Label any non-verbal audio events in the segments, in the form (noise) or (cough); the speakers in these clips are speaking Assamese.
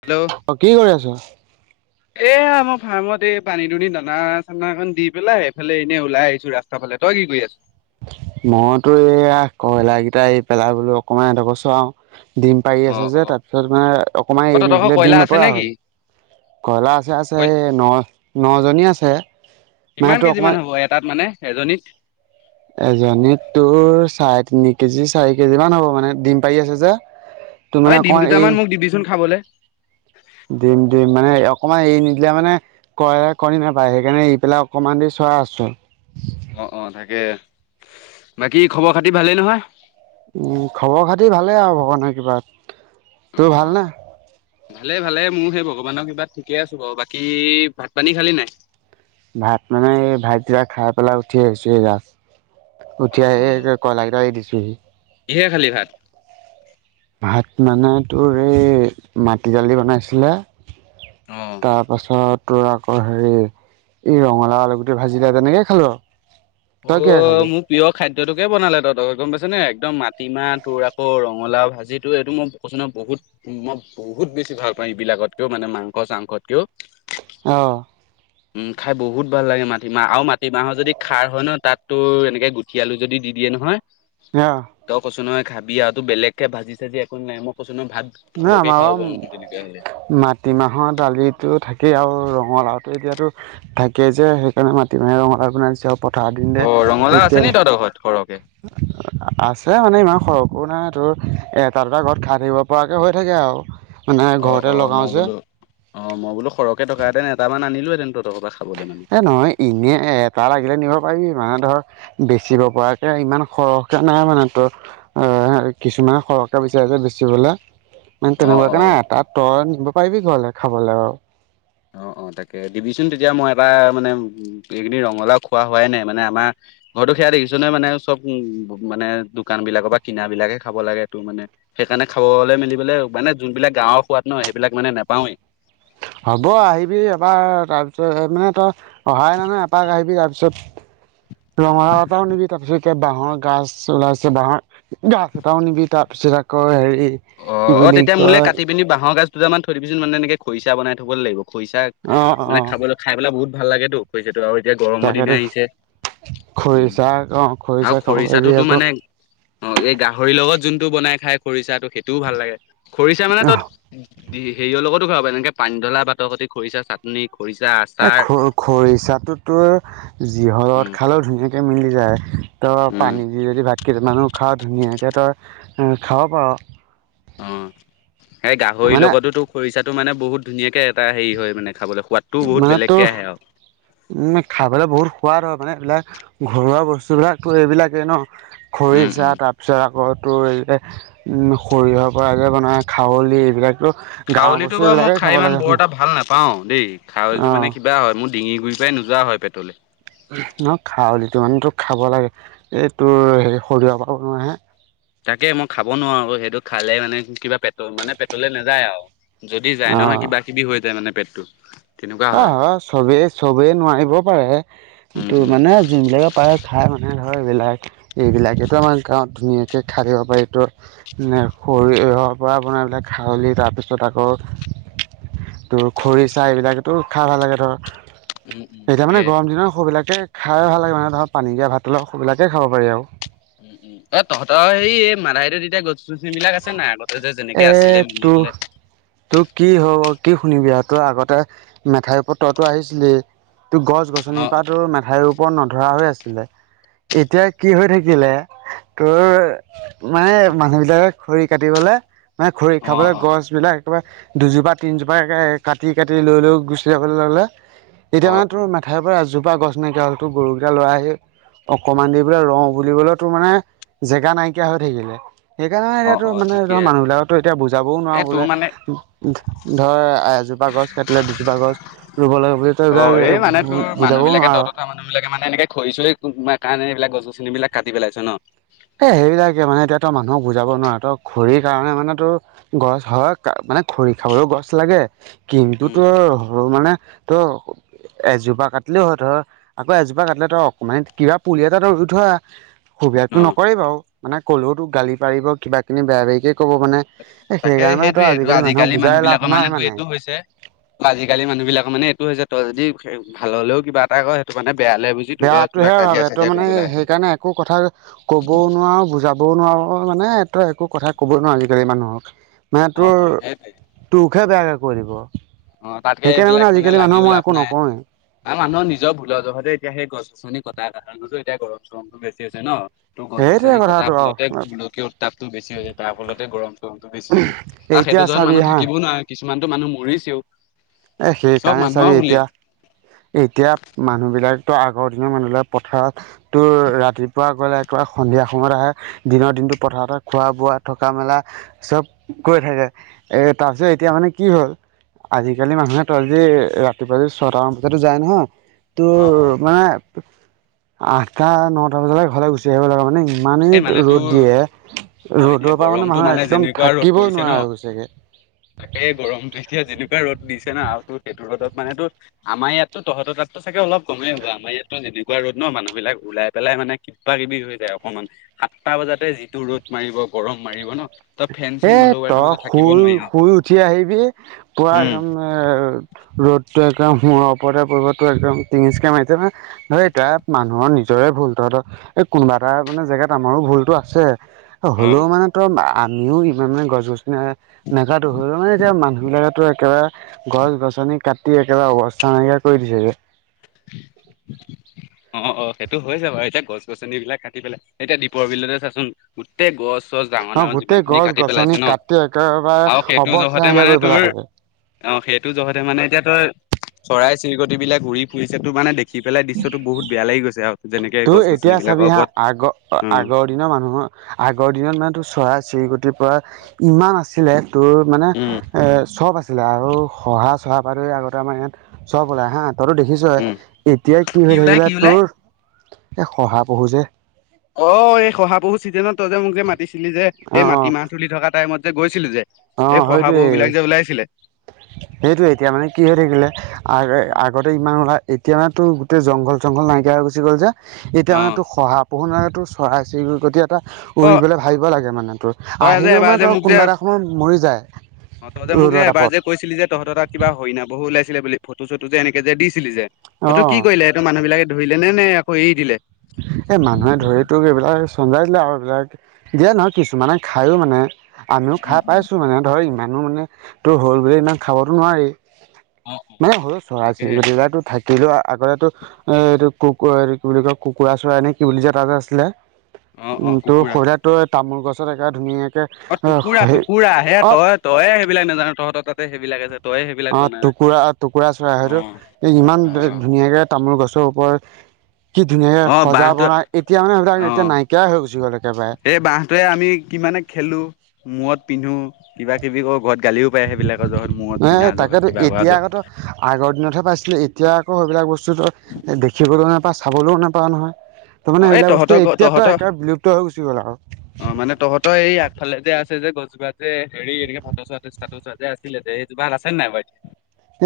হেল্লো'। অ', কি কৰি আছ? (inaudible) এ, আমাৰ ফাৰ্মত এই পানী দুনি দানা চানা অকন দি পেলাই, এইফালে এনেই ওলাই আহিছো ৰাস্তাত। তাৰফালে, তই কি কৰি আছ? মইতো এইয়া, কয়লা কিটা এই পেলাই, বোলো অকনমান সিহঁতকো আৰু (unintelligible) ডিম পাৰি অ আছে অ যে, তাৰপিছত মানে অকণমান অ এৰি তহঁতৰ নিদিলে কয়লা দিম আছে নে নপৰা কি? হ'ল। কয়লা আছে, আছে, কয় এই ন' জনী আছে, মানে কিমান টোৰ কেজি অকণমান মান হ'ব এটাত মানে এজনীত এজনীত তোৰ চাৰে তিনি কেজি, চাৰি কেজি মান হ'ব মানে, ডিম পাৰি আছে যে। তোৰ ঐ মানে দিম অকণমান দুটামান মোক দিবিচোন খাবলে। দিম দিম, মানে অকমান এৰি নিদিলে মানে কয়লা কণী নেপাৰে, সেইকাৰণে এৰি পেলাই অকমান দেৰি চৰাই আছোঁ। অ', অ' তাকে, বাকী খবৰ খাতি ভালেই নহয়? উম, খবৰ খাতি ভালেই আৰু ভগৱানৰ কৃপাত, অ তোৰ অ ভাল নে? ভালে ভালে, মোৰ সেই ভগৱানৰ কৃপাত ঠিকেই আছোঁ বাৰু, বাকী ভাত পানী খালী নে নাই? ভাত মানে এই ভাতকেইটা খাই পেলাই উঠি আহিছোঁ এই জাষ্ট, অ উঠি আহি কয়লা কেইটা এৰি দিছোঁহি। কিহেৰে খালী ভাত? ভাত মানে তোৰ এই, মাটি দালি বনাইছিলে! অ তাৰ পাছত তোৰ আক হেৰি এই ৰঙালাউ আলুগুটি ভাজিলে তেনেকে খালোঁ আৰু। তই কিহে অ', খালি? মোক প্ৰিয় খাদ্যটোকে বনালে তহঁতৰ ঘৰত গম পাইছ নে একদম মাটিমাহ তোৰ আকৌ ৰঙালাউ ভাজি এইটো মই কৈছোঁ নহয়, বহুত মই বহুত বেছি ভাল পাওঁ এইবিলাকতকেও মানে মাংস চাংসতকেও। অ'। উম, খাই বহুত ভাল লাগে মাটিমাহ আৰু মাটিমাহৰ যদি খাৰ হয় ন তাত তো এনেকে গুঠি আলু যদি দি দিয়ে নহয় অ'। ত' কচো নহয় খাবি আ তো বেলেগকে ভাজি চাজি একো নালাগে মই কৈছোঁ নয় ভাত না সৰহকে আমাৰ খাব পাৰো বাৰু মই তেনেকুৱা হ'লে। মাত মাটিমাহৰ দালিটো থাকেই আৰু ৰঙালাওতে এতিয়াতো থাকে যে হেইকাৰণে মাটিমাহে ৰঙালাউৱে বনাই দিছে আৰু পথাৰ দিন দে অ' ৰঙালাও আছে এতিয়া নি তহঁতৰ ঘৰত সৰহকে? আছে মানে ইমান সৰহকোও নাই তোৰ এটা দুটা ঘৰত খাই থাকিব পৰাকৈ হৈ থাকে আৰু মানে অ' ঘৰতে অ' লগাওঁ মই যে বোলো অ', মই বোলো সৰহকে থকাহেঁতেন এটামান আনিলোহেঁতেন তঁহত ঘৰপা খাবলৈ মানে এই নহয় ইনে এটা লাগিলে নিব পাৰিবি মানে ধৰ বেচিব পৰাকে ইমান সৰহকে নাই মানে তোৰ অ', কিছুমানে সৰহকে বিচাৰে যে বেচিবলৈ মানে অ' তেনেকুৱাকে অ'। নাই এটা তই নিব পাৰিবি ঘৰলে খাবলৈ বাৰু। অ', অ' তাকে দিবিচোন তেতিয়া মই এটা মানে এইগিদিন ৰঙালাও খোৱা হোৱাই নাই মানে আমাৰ ঘৰতো সেয়া দেখিছ নহয় মানে চব মানে দোকান বিলাকৰ বা কিনা বিলাকে খাব লাগে‌ তো মানে সেইকাৰণে খাবলৈ মেলিবলে উপায় নাই যোনবিলাক গাঁৱৰ সোৱাদ নহয় সেইবিলাক মানে নেপাওঁয়েই। হ'ব আহিবি এবাৰ তাৰপিছত হে মানে তই অহাই নাই এপাক আহিবি তাৰপিছত ৰঙালাউ এটাও নিবি তাৰপিছত এতিয়া বাঁহৰ গাজ ওলাইছে বাঁহৰ গাছ এটাও নিবি তাৰ পিছত আকৌ হেৰি কি অ', অ' বুলি তেতিয়া মোলে কয় কাটিব পিনে বাঁহৰ গাজ দুটামান থৈ দিবিচোন মানে এনেকে খৰিচা বনাই থব লাগিব খৰিচা অঁ মানে অঁ খাবলৈ খাই পেলাই বহুত ভাল লাগেতো খৰিচাটো আৰু এতিয়া গৰমৰ দিন তাকেতো আহিছে। উম খৰিচা অ', আৰু খৰিচা খাব পাৰিবি খৰিচাটোতো আকৌ মানে অ', এই গাহৰিৰ লগত যোনটো বনাই খাই খৰিচাটো সেইটোও ভাল লাগে খৰিচা মানে ত হেৰিঅ' লগতো খাব পাৰি যেনেকে পানী ধলা ভাতৰ সতি খৰিচা চাটনি খৰিচা এ আচাৰ খ খৰিচাটোতো যিহৰত উম খালেও ধুনীয়াক এ, মিলি যায় তই উম পানী দি যদি ভাত কেইটামানো খাৱ ধুনীয়াকে তই উম, খাব পাৰ। অ', এই গাহৰিৰ মানে লগতোতো খৰিচাটো মানে বহুত ধুনীয়াকৈ এটা হেৰি হয় মানে খাবলৈ সোৱাদ মানে তোৰ উম, খাবলৈ বহুত সোৱাদ হয় মানে এইবিলাক ঘৰুৱা বস্তুবিলাকতো এইবিলাকেই ন। উম খৰিছা উম তাৰপিছত আকৌ তোৰ এইয়া উম সঁৰিয়হৰ পৰা আগে বনাই খাৱলি এইবিলাকতো গাঁৱৰ চাউলীটো বস্তু বা মোৰ এইবিলাকেই খাব খাই ইমান লাগে। বৰ এটা ভাল না পাওঁ, দেই অ খাৱলীটো মানে কিবা হয় মোৰ ডিঙিৰ গুৰিৰ পৰাই নোযোৱা হয় পেটলৈ। ন খাৱলিটো মানে তোৰ খাব লাগে এই তোৰ হেৰি সৰিয়হৰ পৰা বনোৱা হে তাকে মই খাব নোৱাৰোঁ আক' সেইটো খালে মানে কিবা পেট মানে পেটলে নাযায় আৰু। যদি যায় নহয় অ। কিবা কিবি হৈ যায় মানে পেটটো। তেনেকুৱা আ, হয় আ চবেই, চবেই নোৱাৰিব পাৰে উম কিন্তু উম। মানে যোনবিলাকে পায় খাই মানে ধৰ এইবিলাক, এইবিলাকেতো আমাৰ গাঁৱত ধুনীয়াকৈ খাই থাকিব পাৰি তোৰ। মানে সৰিয়হৰ পৰা বনাই পেলাই খাৱহি তাৰপিছত আকৌ তোৰ খৰিচা এইবিলাক তো খাই ভাল লাগে ধৰ, উম উম এতিয়া তাকে। মানে গৰম দিনত সৰুবিলাকে খাই ভাল লাগো ধৰ পানী দিয়া ভাতৰ সেইবিলাকে খাব পাৰি আৰু। উম উম অ' তহঁতৰ হেৰি এই মাৰাহটোত এতিয়া গছ চছনি বিলাক আছে নাই, আগতে যেনেকে আছিলে মিলি দিলে। তোক কি হব কি শুনিবি আৰু তোৰ আগতে, মেঠাইৰ ওপৰত তহতি আহিছিলি। ত গছ অ গছনিৰ পৰা তো মেঠাইৰ ওপৰত নধৰা হৈ আছিলে। এতিয়া কি হৈ থাকিলে, তোৰ মানে মানুহ বিলাকে খৰি কাটিবলে, মানে খৰি অ অ অ খাবলে গছ বিলাক একেবাৰে, দুজোপা তিনজোপাকে কাটি কাটি লৈ লৈ গুচি যাবলৈ ললে। তেতিয়া অ মানে তোৰ মেথাইৰ পৰা এজোপা গছ নাইকিয়া, হলতো গৰুকেইটা লৰাাই আহি অকমান দেৰি বোলে ৰ বুলিবলে তোৰ মানে, জেগা নাইকিয়া হৈ থাকিলে। সেইকাৰণে অ অ এতিয়াতো অ মানে ঠিকে ধৰা মানুহবিলাকতো এতিয়া বুজাব এ নোৱাৰো তোৰ বোলে মানে ধৰ, এ এজোপা গছ কাটিলে দুজোপা গছ ৰুব লাগে বুলি, তই অ এই মানে তোৰ এইবিলাক মানুহ বুজাবও বিলাকে নোৱাৰ। তহঁতৰ তাৰ মানুহ বিলাকে মানে এনেকে খৰি চৰি কাৰণে এইবাক গছ চিনি বিলাক কাটি পেলাইছে ন। এ সেইবিলাকে মানে এতিয়া তই মানুহক বুজাব নোৱাৰে, ত খৰি কাৰণে মানে তোৰ গছ হয়, মানে খৰি খাবলৈও গছ লাগে, কিন্তু উম তোৰ সৰু মানে ত এজোপা কাটিলেও হয় ধৰ, আকৌ এজোপা কাটিলে তই অকমান মানে কিবা পুলি এটা ৰুই থৈ আহ। অ সুবিধাতো নকৰে বাৰু, মানে ক'লেও তোক গালি পাৰিব কিবা কিবি বেয়া বেয়িকে ক'ব মানে এ তাকে সেইকাৰণে তই সেইটোয়ে মানুহক আজিকালি বুজাই মানুহ লাভ বিলাকৰ নাই মানে তোৰ এইটো হৈছে আজিকালি মানুহ বিলাকৰ মানে এইটো হৈছে, তই যদি ভাল হলেও কিবা এটা কয় ত মানে বেয়া লে বুজি ত লগত কিবা কাজিয়া চাজিয়া কৰি পেলাই। ক কথা ক'বও নোৱাৰো বুজাবও নোৱাৰো, মানে তই একো কথা ক'ব নোৱাৰো আজিকালি মানুহক। মাহে অ তোৰ, অ সেইটোৱে। তোক হে বেয়াকৈ কৈ দিব। অ', তাতকে সেইকাৰণে এইবিলাক মানে আজিকালি লাগিও মানুহক মই লাভ একো নাই। নকওঁৱেই। আৰু মানুহৰ নিজৰ ভুলৰ জহতে এতিয়া সেই গছ গছনি কটা কতো এতিয়া গৰম চৰমতটো বেছি হৈছে ন। ত' গছ সেইটোৱে গছনি কথাটো কটাৰ আৰু ফলতে গোলকীয় উত্তাপটো বেছি হৈ হৈছে, তাৰ ফলতে গৰম চৰমতটো বেছি হৈছে। আৰু এতিয়া সেইটো যেগাত চাবি মানুহ হা থাকিবও নোৱাৰে কিছুমানতো মানুহ মৰিছেও। এ চব সেইকাৰণে মানুহৰ চাবি ভুলেই। এতিয়া এতিয়া মানুহ বিলাকতো আগৰ দিনৰ মানুহবিলাক পথাৰত তোৰ ৰাতিপুৱা গ'লে, একবাৰে সন্ধিয়া সময়ত আহে। দিনৰ দিনটো পথাৰত খোৱা বোৱা থকা মেলা। চব কৰি থাকে, এ তাৰপিছত এতিয়া মানে কি হ'ল আজিকালি মানুহে ত আজি ৰাতিপুৱা য ছয়টামান বজাতো যায় নহয়, তোৰ অ', অ', মানে আঠটা নটা বজালৈ ঘৰলে গুচি আহিব লাগিব, মানে ইমানেই এই মানে ৰ'দ তোৰ দিয়ে। অ', এতিয়া ৰ'দৰ পৰা মানে গৰমটো মানুহ একদম যেনেকুৱা ৰ'দ থাকিবও পৰিছে ন নোৱাৰা হৈ গৈছেগে। তাকে গৰমতটো এতিয়া যেনেকুৱা ৰ'দ দিছে না আৰুটো সেইটো ৰ'দত মান তো আমাৰ ইয়াতো, তহঁতৰ তাতটো চাগে অলপ কমেই হ'ব, আমাৰ ইয়াতো যেনেকুৱা ৰ'দ ন মানুহবিলাক ওলাই পেলাই মানে কিবা কিবি হৈ যায় অকমান, সাতটা বজাতে যিটো ৰ'দ মাৰিব গৰম মাৰিব ন। তই ফেন চেন এ নলগোৱাকে তই মানে থাকিব শুই, নোৱাৰি আৰু শুই উঠি আহিবি পৰা উম। একদম এ ৰ'দ টো একদম ওপৰতে পৰিব, তোৰ একদম তিইচন কে মাৰিব। হে দিৰেক মানুহৰ নিজৰে ভুল তুহতৰ এই কোনোবা এটা মানে জেগাত আমাৰো ভুলতো আছে অ হ'লেও মানে তই আমিও ইমান মানে গছ, গছিনি নোজটো হলেও মানে এতিয়া মানুহ বিলাকো একেবাৰে গছ, গছনি কাটি একেবাৰে অৱস্থা নাইকিয়া কৰি দিছে যে। (inaudible) অ', অ', সেইটো হৈ চে ভাই এতিয়া গছ, গছনি বিলাক কাটি পেলাই এতিয়া দ্বীপৰ বিলতে চাচোন। গোটেই গছ, চছ ডাঙৰ অ ডাঙৰ যিমান গোটেই খিনি গছ কাটি গছনি পেলাইছে ন, কাটি একেবাৰে আৰু সেইটো অৱস্থা জহতে নাইকিয়া মানে কৰি তোৰ। পেলালে। অ', সেইটো জহতে মানে এতিয়া তই চৰাই, চিলগতি বিলাক উৰি ফুৰিছে তো মানে দে হেফলে দিশয়টো বহুত বেয়া লাগি গৈছে আৰু। যেনেকে তই গছ গছনি এতিয়া বিলাকৰ চাবি হা ওপৰত আগ-আগত উম। আগ দিনৰ মানুহৰ আগৰ দিনত মানুহৰতো চৰাই, চিলগতি পৰা ইমান আছিলে। তেওঁৰ মানে। উম এ চব আছিলে আৰু কহা, চহা বাদতে আগতে আমাৰ যাত সব ওলাই হা তইতো দেখি চ। উম এতিয়া কি হৈ ওলাই থাকিলে কি ওলাই? তোৰ, এ শহা পহু যে অ', এই শহা পহু ছিজনত তই যে মোকে যে মাতিছিলি যে অ এই মাটি মাহ তুলি থকা টাইমত যে, গৈছিলো যে। অ অ যে শহা পহু বিলাক যে ওলাইছিলে। সেইটো এতিয়া মানে কি হৈ থাকিলে আগ-আগতে ইমান ওলাই এতিয়া মানে তেওঁৰ গোটেই জংঘল। জংঘল নাইকিয়া হৈ গুচি গল যে, এতিয়া অ মানে তোৰ শহা পুহু নে তোৰ চৰাই, চশিলগুটি এটা অ উৰিবলৈ ভাবিব লাগে মানে তোৰ তই যে আহিলেও এবাৰ মানে যে তেওঁৰ মোক যে কোনোবা এটা সময় মৰি যায়। অ', তই যে মোক যে ৰ'দৰ এবাৰ তাপত যে কৈছিলি যে, তহঁতৰ তাত কিবা হৰিণা বহু ওলাইছিলে বুলি, ফটো চটো যে এনেকে যে দিছিলি যে। তটো অঁ কি কৰিলে সেইটো মানুহ বিলাকে ধৰিলে নে নে আকৌ এৰি দিলে। এ মানুহে ধৰি তোক এইবিলাক চঞ্জাই দিলে আৰু এইবিলাক। দিয়া নহয় কিছুমানে খায়ো মানে। আমিও উম খাই উম পাইছো মানে ধৰ ইমানো মানে তোৰ হ'ল বোলে ইমান খাবতো নোৱাৰি। অ অ মানে সৰু চৰাই, তাকেহে শিলগুটি এটাতো থাকিলেও আগতেতো এ এটো কুকুৰৰ কি বুলি কয় কুকুৰা চৰাই এনে কি বুলি এটা যে আছিলে, অ অ উম তোৰ কুকুৰা শৰীৰত। তই তামোল গছত একেবাৰে ধুনীয়াকে অ', টুকুৰা হে টুকুৰা অ তই তইয়ে সেইবিলাক নাজানো তহঁতৰ তাতে সেইবিলাক আছে। তইয়ে সেইবিলাক অ', জনা নাই। টুকুৰা টুকুৰা অ চৰাই এই ইমান অ ধুনীয়াকে তামোল গছৰ ওপৰত কি ধুনীয়াকে অ সজা বাঁহটো বনাই, এতিয়া মানে অ সেইবিলাক এতিয়া নাইকিয়াই হৈ গুছি গল একেবাৰে। সেই বাঁহটোৱে আমি কিমানে খেলো, মূৰত নিধু, কিবা কিবি কৰো ঘৰত গালিও সেইবিলাকৰহত মূৰত এ পিধা তাকেতো জহত কিবা কৰা এতিয়া আগতো যত। আগৰ দিনতহে পাইছিলো এতিয়া আকৌ সেইবিলাক বস্তু তই দেখিবলৈও নাপাও, চাবলৈও নাপাও নহয়। তাৰ অ মানে এই এইবিলাক বস্তু তহঁতৰ ঘ এতিয়াতো তহঁতৰ একেবাৰে বিলুক্ত হৈ গুচি গ'ল আৰু। অ', মানে তহঁতৰ এই আগফালে যে আছে যে গছজোপা যে হেৰি এনেকে ত তোৱা যে আছিলে যে য়েজুপত আছে নাই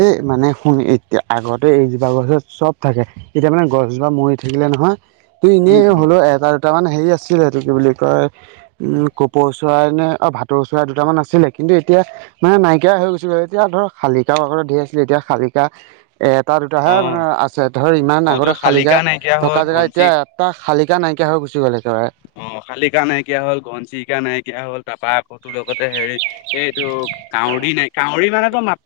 এই মানে শুনি এতিয়া আগতে আজুপা গছত চব থাকে। এতিয়া মানে গছজোপা মৰি থাকিলে নহয় তই উম এনেই উম। হলো আতাৰ দুটামান হেৰি আছিলে সেইটো কি বুলি কয় উম কপৌ চৰাই নে আৰু ভাতো চৰাই দুটামান আছিলে কিন্তু এতিয়া মানে নাইকিয়া হৈ গৈছিলো, এতিয়া ধৰ খালীকা ঢেৰ আছিল এতিয়া খলিফা এটা, অ দুটাহে মানে আছে ধৰ ইমান অ তোৰ আগতে শালিকা নাইকিয়া হ'ল থকা জেগা ঘনচি এতিয়া তাৰ খালীকা নাইকিয়া হৈ গুচি গ'ল একেবাৰে। অ', খালিকা নাইকিয়া হ'ল, ঘোঁচিৰিকা নাইকিয়া হ'ল, তাৰাপৰা আকৌ তো লগতে হেৰি এইটো কাউৰী নাই, কাউৰী মানেতো মাত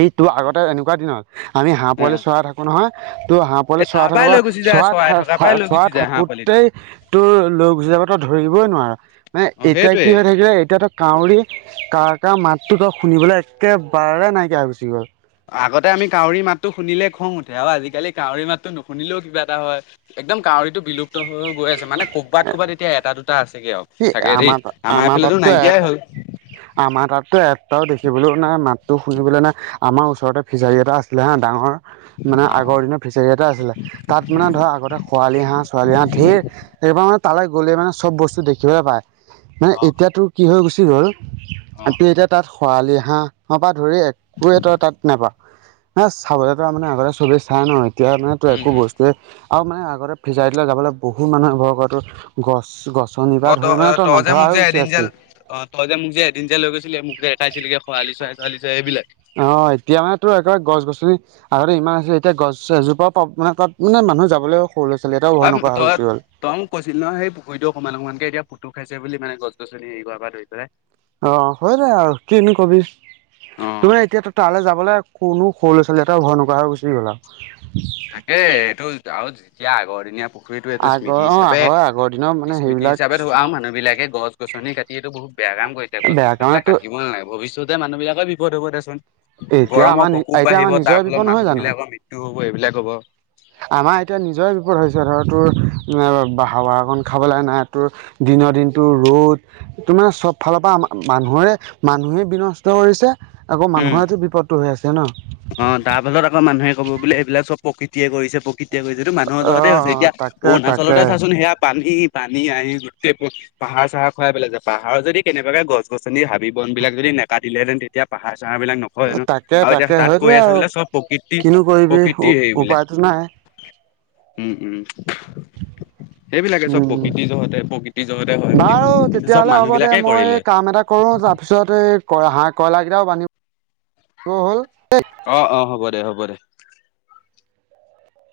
এইটো আগতে এনেকুৱা দিনত আমি হাঁহ অ পোৱালি চৰাই থা কো নহয়, ত' হাঁহ পোৱালি এই চৰা তাৰ থাকো পৰাই বা লৈ গুচি যায় চৰাই থকা থা-থা পৰাই লৈ গুচি চৰাই যায় হাঁহ পোৱালিটো থাকোঁতেই তোৰ লৈ গুচি যাব তই ধৰিবই নোৱাৰ, মানে অ এতিয়া সেইটোৱে কি হয় থাকিলে এতিয়া তই কাউৰী কা কা মাতটো তই শুনিবলৈ একেবাৰে নাইকিয়া হৈ গুচি গ'ল। আগতে আমি কাউৰী মাতটো শুনিলে খং উঠে আৰু আজিকালি কাউৰী মাতটো নুশুনিলেও কিবা এটা হয়। একদম কাউৰীটো বিলুপ্ত হৈ গৈ গৈ আ মানে কৰ'বাত ক'বাত এতিয়া এটা দুটা আছেগে আৰু সি চাগে দেই, আমাৰ আমাৰ এইফালেতো তাততো এ নাইকিয়াই হ'ল। আমাৰ তাততো এটাও দেখিবলৈও নাই, মাতটো শুনিবলৈ নাই, আমাৰ ওচৰতে ফিচাৰী এটা আছিলে হে ডাঙৰ মানে অ অ আগৰ দিনৰ ফিচাৰী এটা আছিলে, তাত মানে ধৰ আগতে খোৱালি হাঁহ ছোৱালি হাঁহ ধেৰ, এইবাৰ মানে তালৈ গ'লে মানে চব বস্তু দেখিবলৈ পায়, মানে অ এতিয়াতো কি হৈ গুছি গ'ল অ (unintelligible) তাত খৰালি হাঁহ পৰা ধৰি একোৱে তই তাত নাপা। এ, চাবলৈ তাৰমানে আগতে চবেই চাই ন' এতিয়া মানে তোৰ উম একো উম বস্তুৱে আৰু মানে আগতে ফিচাৰীলৈ যাবলৈ বহুত মানুহে ভয় কৰে, তেওঁৰ গছ-গছ অ শনিবাৰ ত ধৰি মানে তই যে নধৰা মোক যে হৈ গুচি এদিন যে আছি অ' তই যে মোক যে এদিন যে লৈ গৈছিলি, মোক যে দেখাইছিলি খৰালি চৰাই তৰালি চৰাই এইবিলাক? অ' এতিয়া মানে তোৰ একেবাৰে গছ গছনি আগতে ইমান আছিলে এতিয়া গছ এজোপাও পাব মানে তাত মানে মানুহ যাবলেও সৰুৰে ছোৱালী এটাওঁ (unintelligible) তই তই মোক কৈছিলি নহয়, সেই পুখুৰীটো অকমান অকমানকে এতিয়া পুকটোক খাইছে বুলি মানে গছ গছনি হৰি কৰাৰপৰা ধৰি পেলাই। অ' হয় যাই আৰু কিনো কবি, অ তোমাৰ এতিয়া তাত তালৈ যাবলৈ কোনো সৰু ল'ৰা ছোৱালী এটাও ভয় নকৰা হৈ গুচি গ'ল আৰু। তাকে, এইটো আৰু যেতিয়া আগৰ দিনীয়া পুখু পুখুৰী এইটো আগৰ স্মৃতি অ হিচাপে, হয় আগৰ দিনৰ মানে স্মৃতি সেইবিলাক হিচাপে ধও আও মানুহবিলাকে গছ গছনি কাটি এইটো বহুত বেয়া কম কৰিছে, গছ বেয়া গছনিবিলাক কাৰণেতো কাটিব নালাগে, ভৱিষ্যতে মানুহবিলাকৰ বিপদ হ'ব দেচোন। এতিয়া গৰমৰ আমাৰ প্ৰকোপ এতিয়া আমাৰ বাঢ়িব, নিজৰে তাৰ বিপদ ফলত নহয় জানো মানুহবিলাকৰ মৃত্যু হ'ব এইবিলাক হ'ব। আমাৰ এতিয়া নিজৰ বিপদ হৈছে ধৰ তোৰ বাহ হাৱা অকণ খাবলৈ নাই তোৰ দিনৰ দিনটো ৰ'দ তোমাৰ চব ফালৰপৰা আমা, মানুহৰে মানুহে বিনষ্ট কৰিছে। আকৌ উম মানুহৰেতো বিপদটো হৈ আছে ন'? অ' তাৰপাছত আকৌ মানুহে আহি ক'ব বোলে এইবিলাক চব প্ৰকৃতিয়ে কৰিছে প্ৰ কৃতিয়ে কৈছে, এইটো মানুহৰ অ জহতে হৈছে, এতিয়া তাকে তাকে অৰুণাচলতে চাচোন সেয়া পানী পানী আহি গোটেই (unintelligible) পাহাৰ-চাহাৰ খুৱাই পেলাইছে, পাহাৰৰ যদি পাহাৰ পাহাৰ চাহাৰ খহাই পেলাইছে। পাহাৰ যদি কেনেবাকে গছ গছনি, হাবি বনবিলাক যদি নেকাটিলেহেঁতেন তেতিয়া পাহাৰ চাহাৰবিলাক ন হয় এনেও, তাকে আৰু এতিয়া তাকে তাত কৈ সেইটোৱে আছে আৰু বোলে চব প্ৰকৃতি, কিনো কৰিবি প্ৰকৃতি হেৰি বোলে। উপায়তো নাই উম, উম। সেইবিলাকে চব উম প্ৰকৃতিৰ জহতে প্ৰকৃতিৰ জহতে হয় বুলি বাৰু কয়, কিন্তু চব তেতিয়াহ'লে মানুহবিলাকে কৰিলে। পিছত এই কৰা হাঁহ কইলা কেইটাও বান্ধি ব হ'ল। অ', অ' হ'ব দে, হ'ব দে।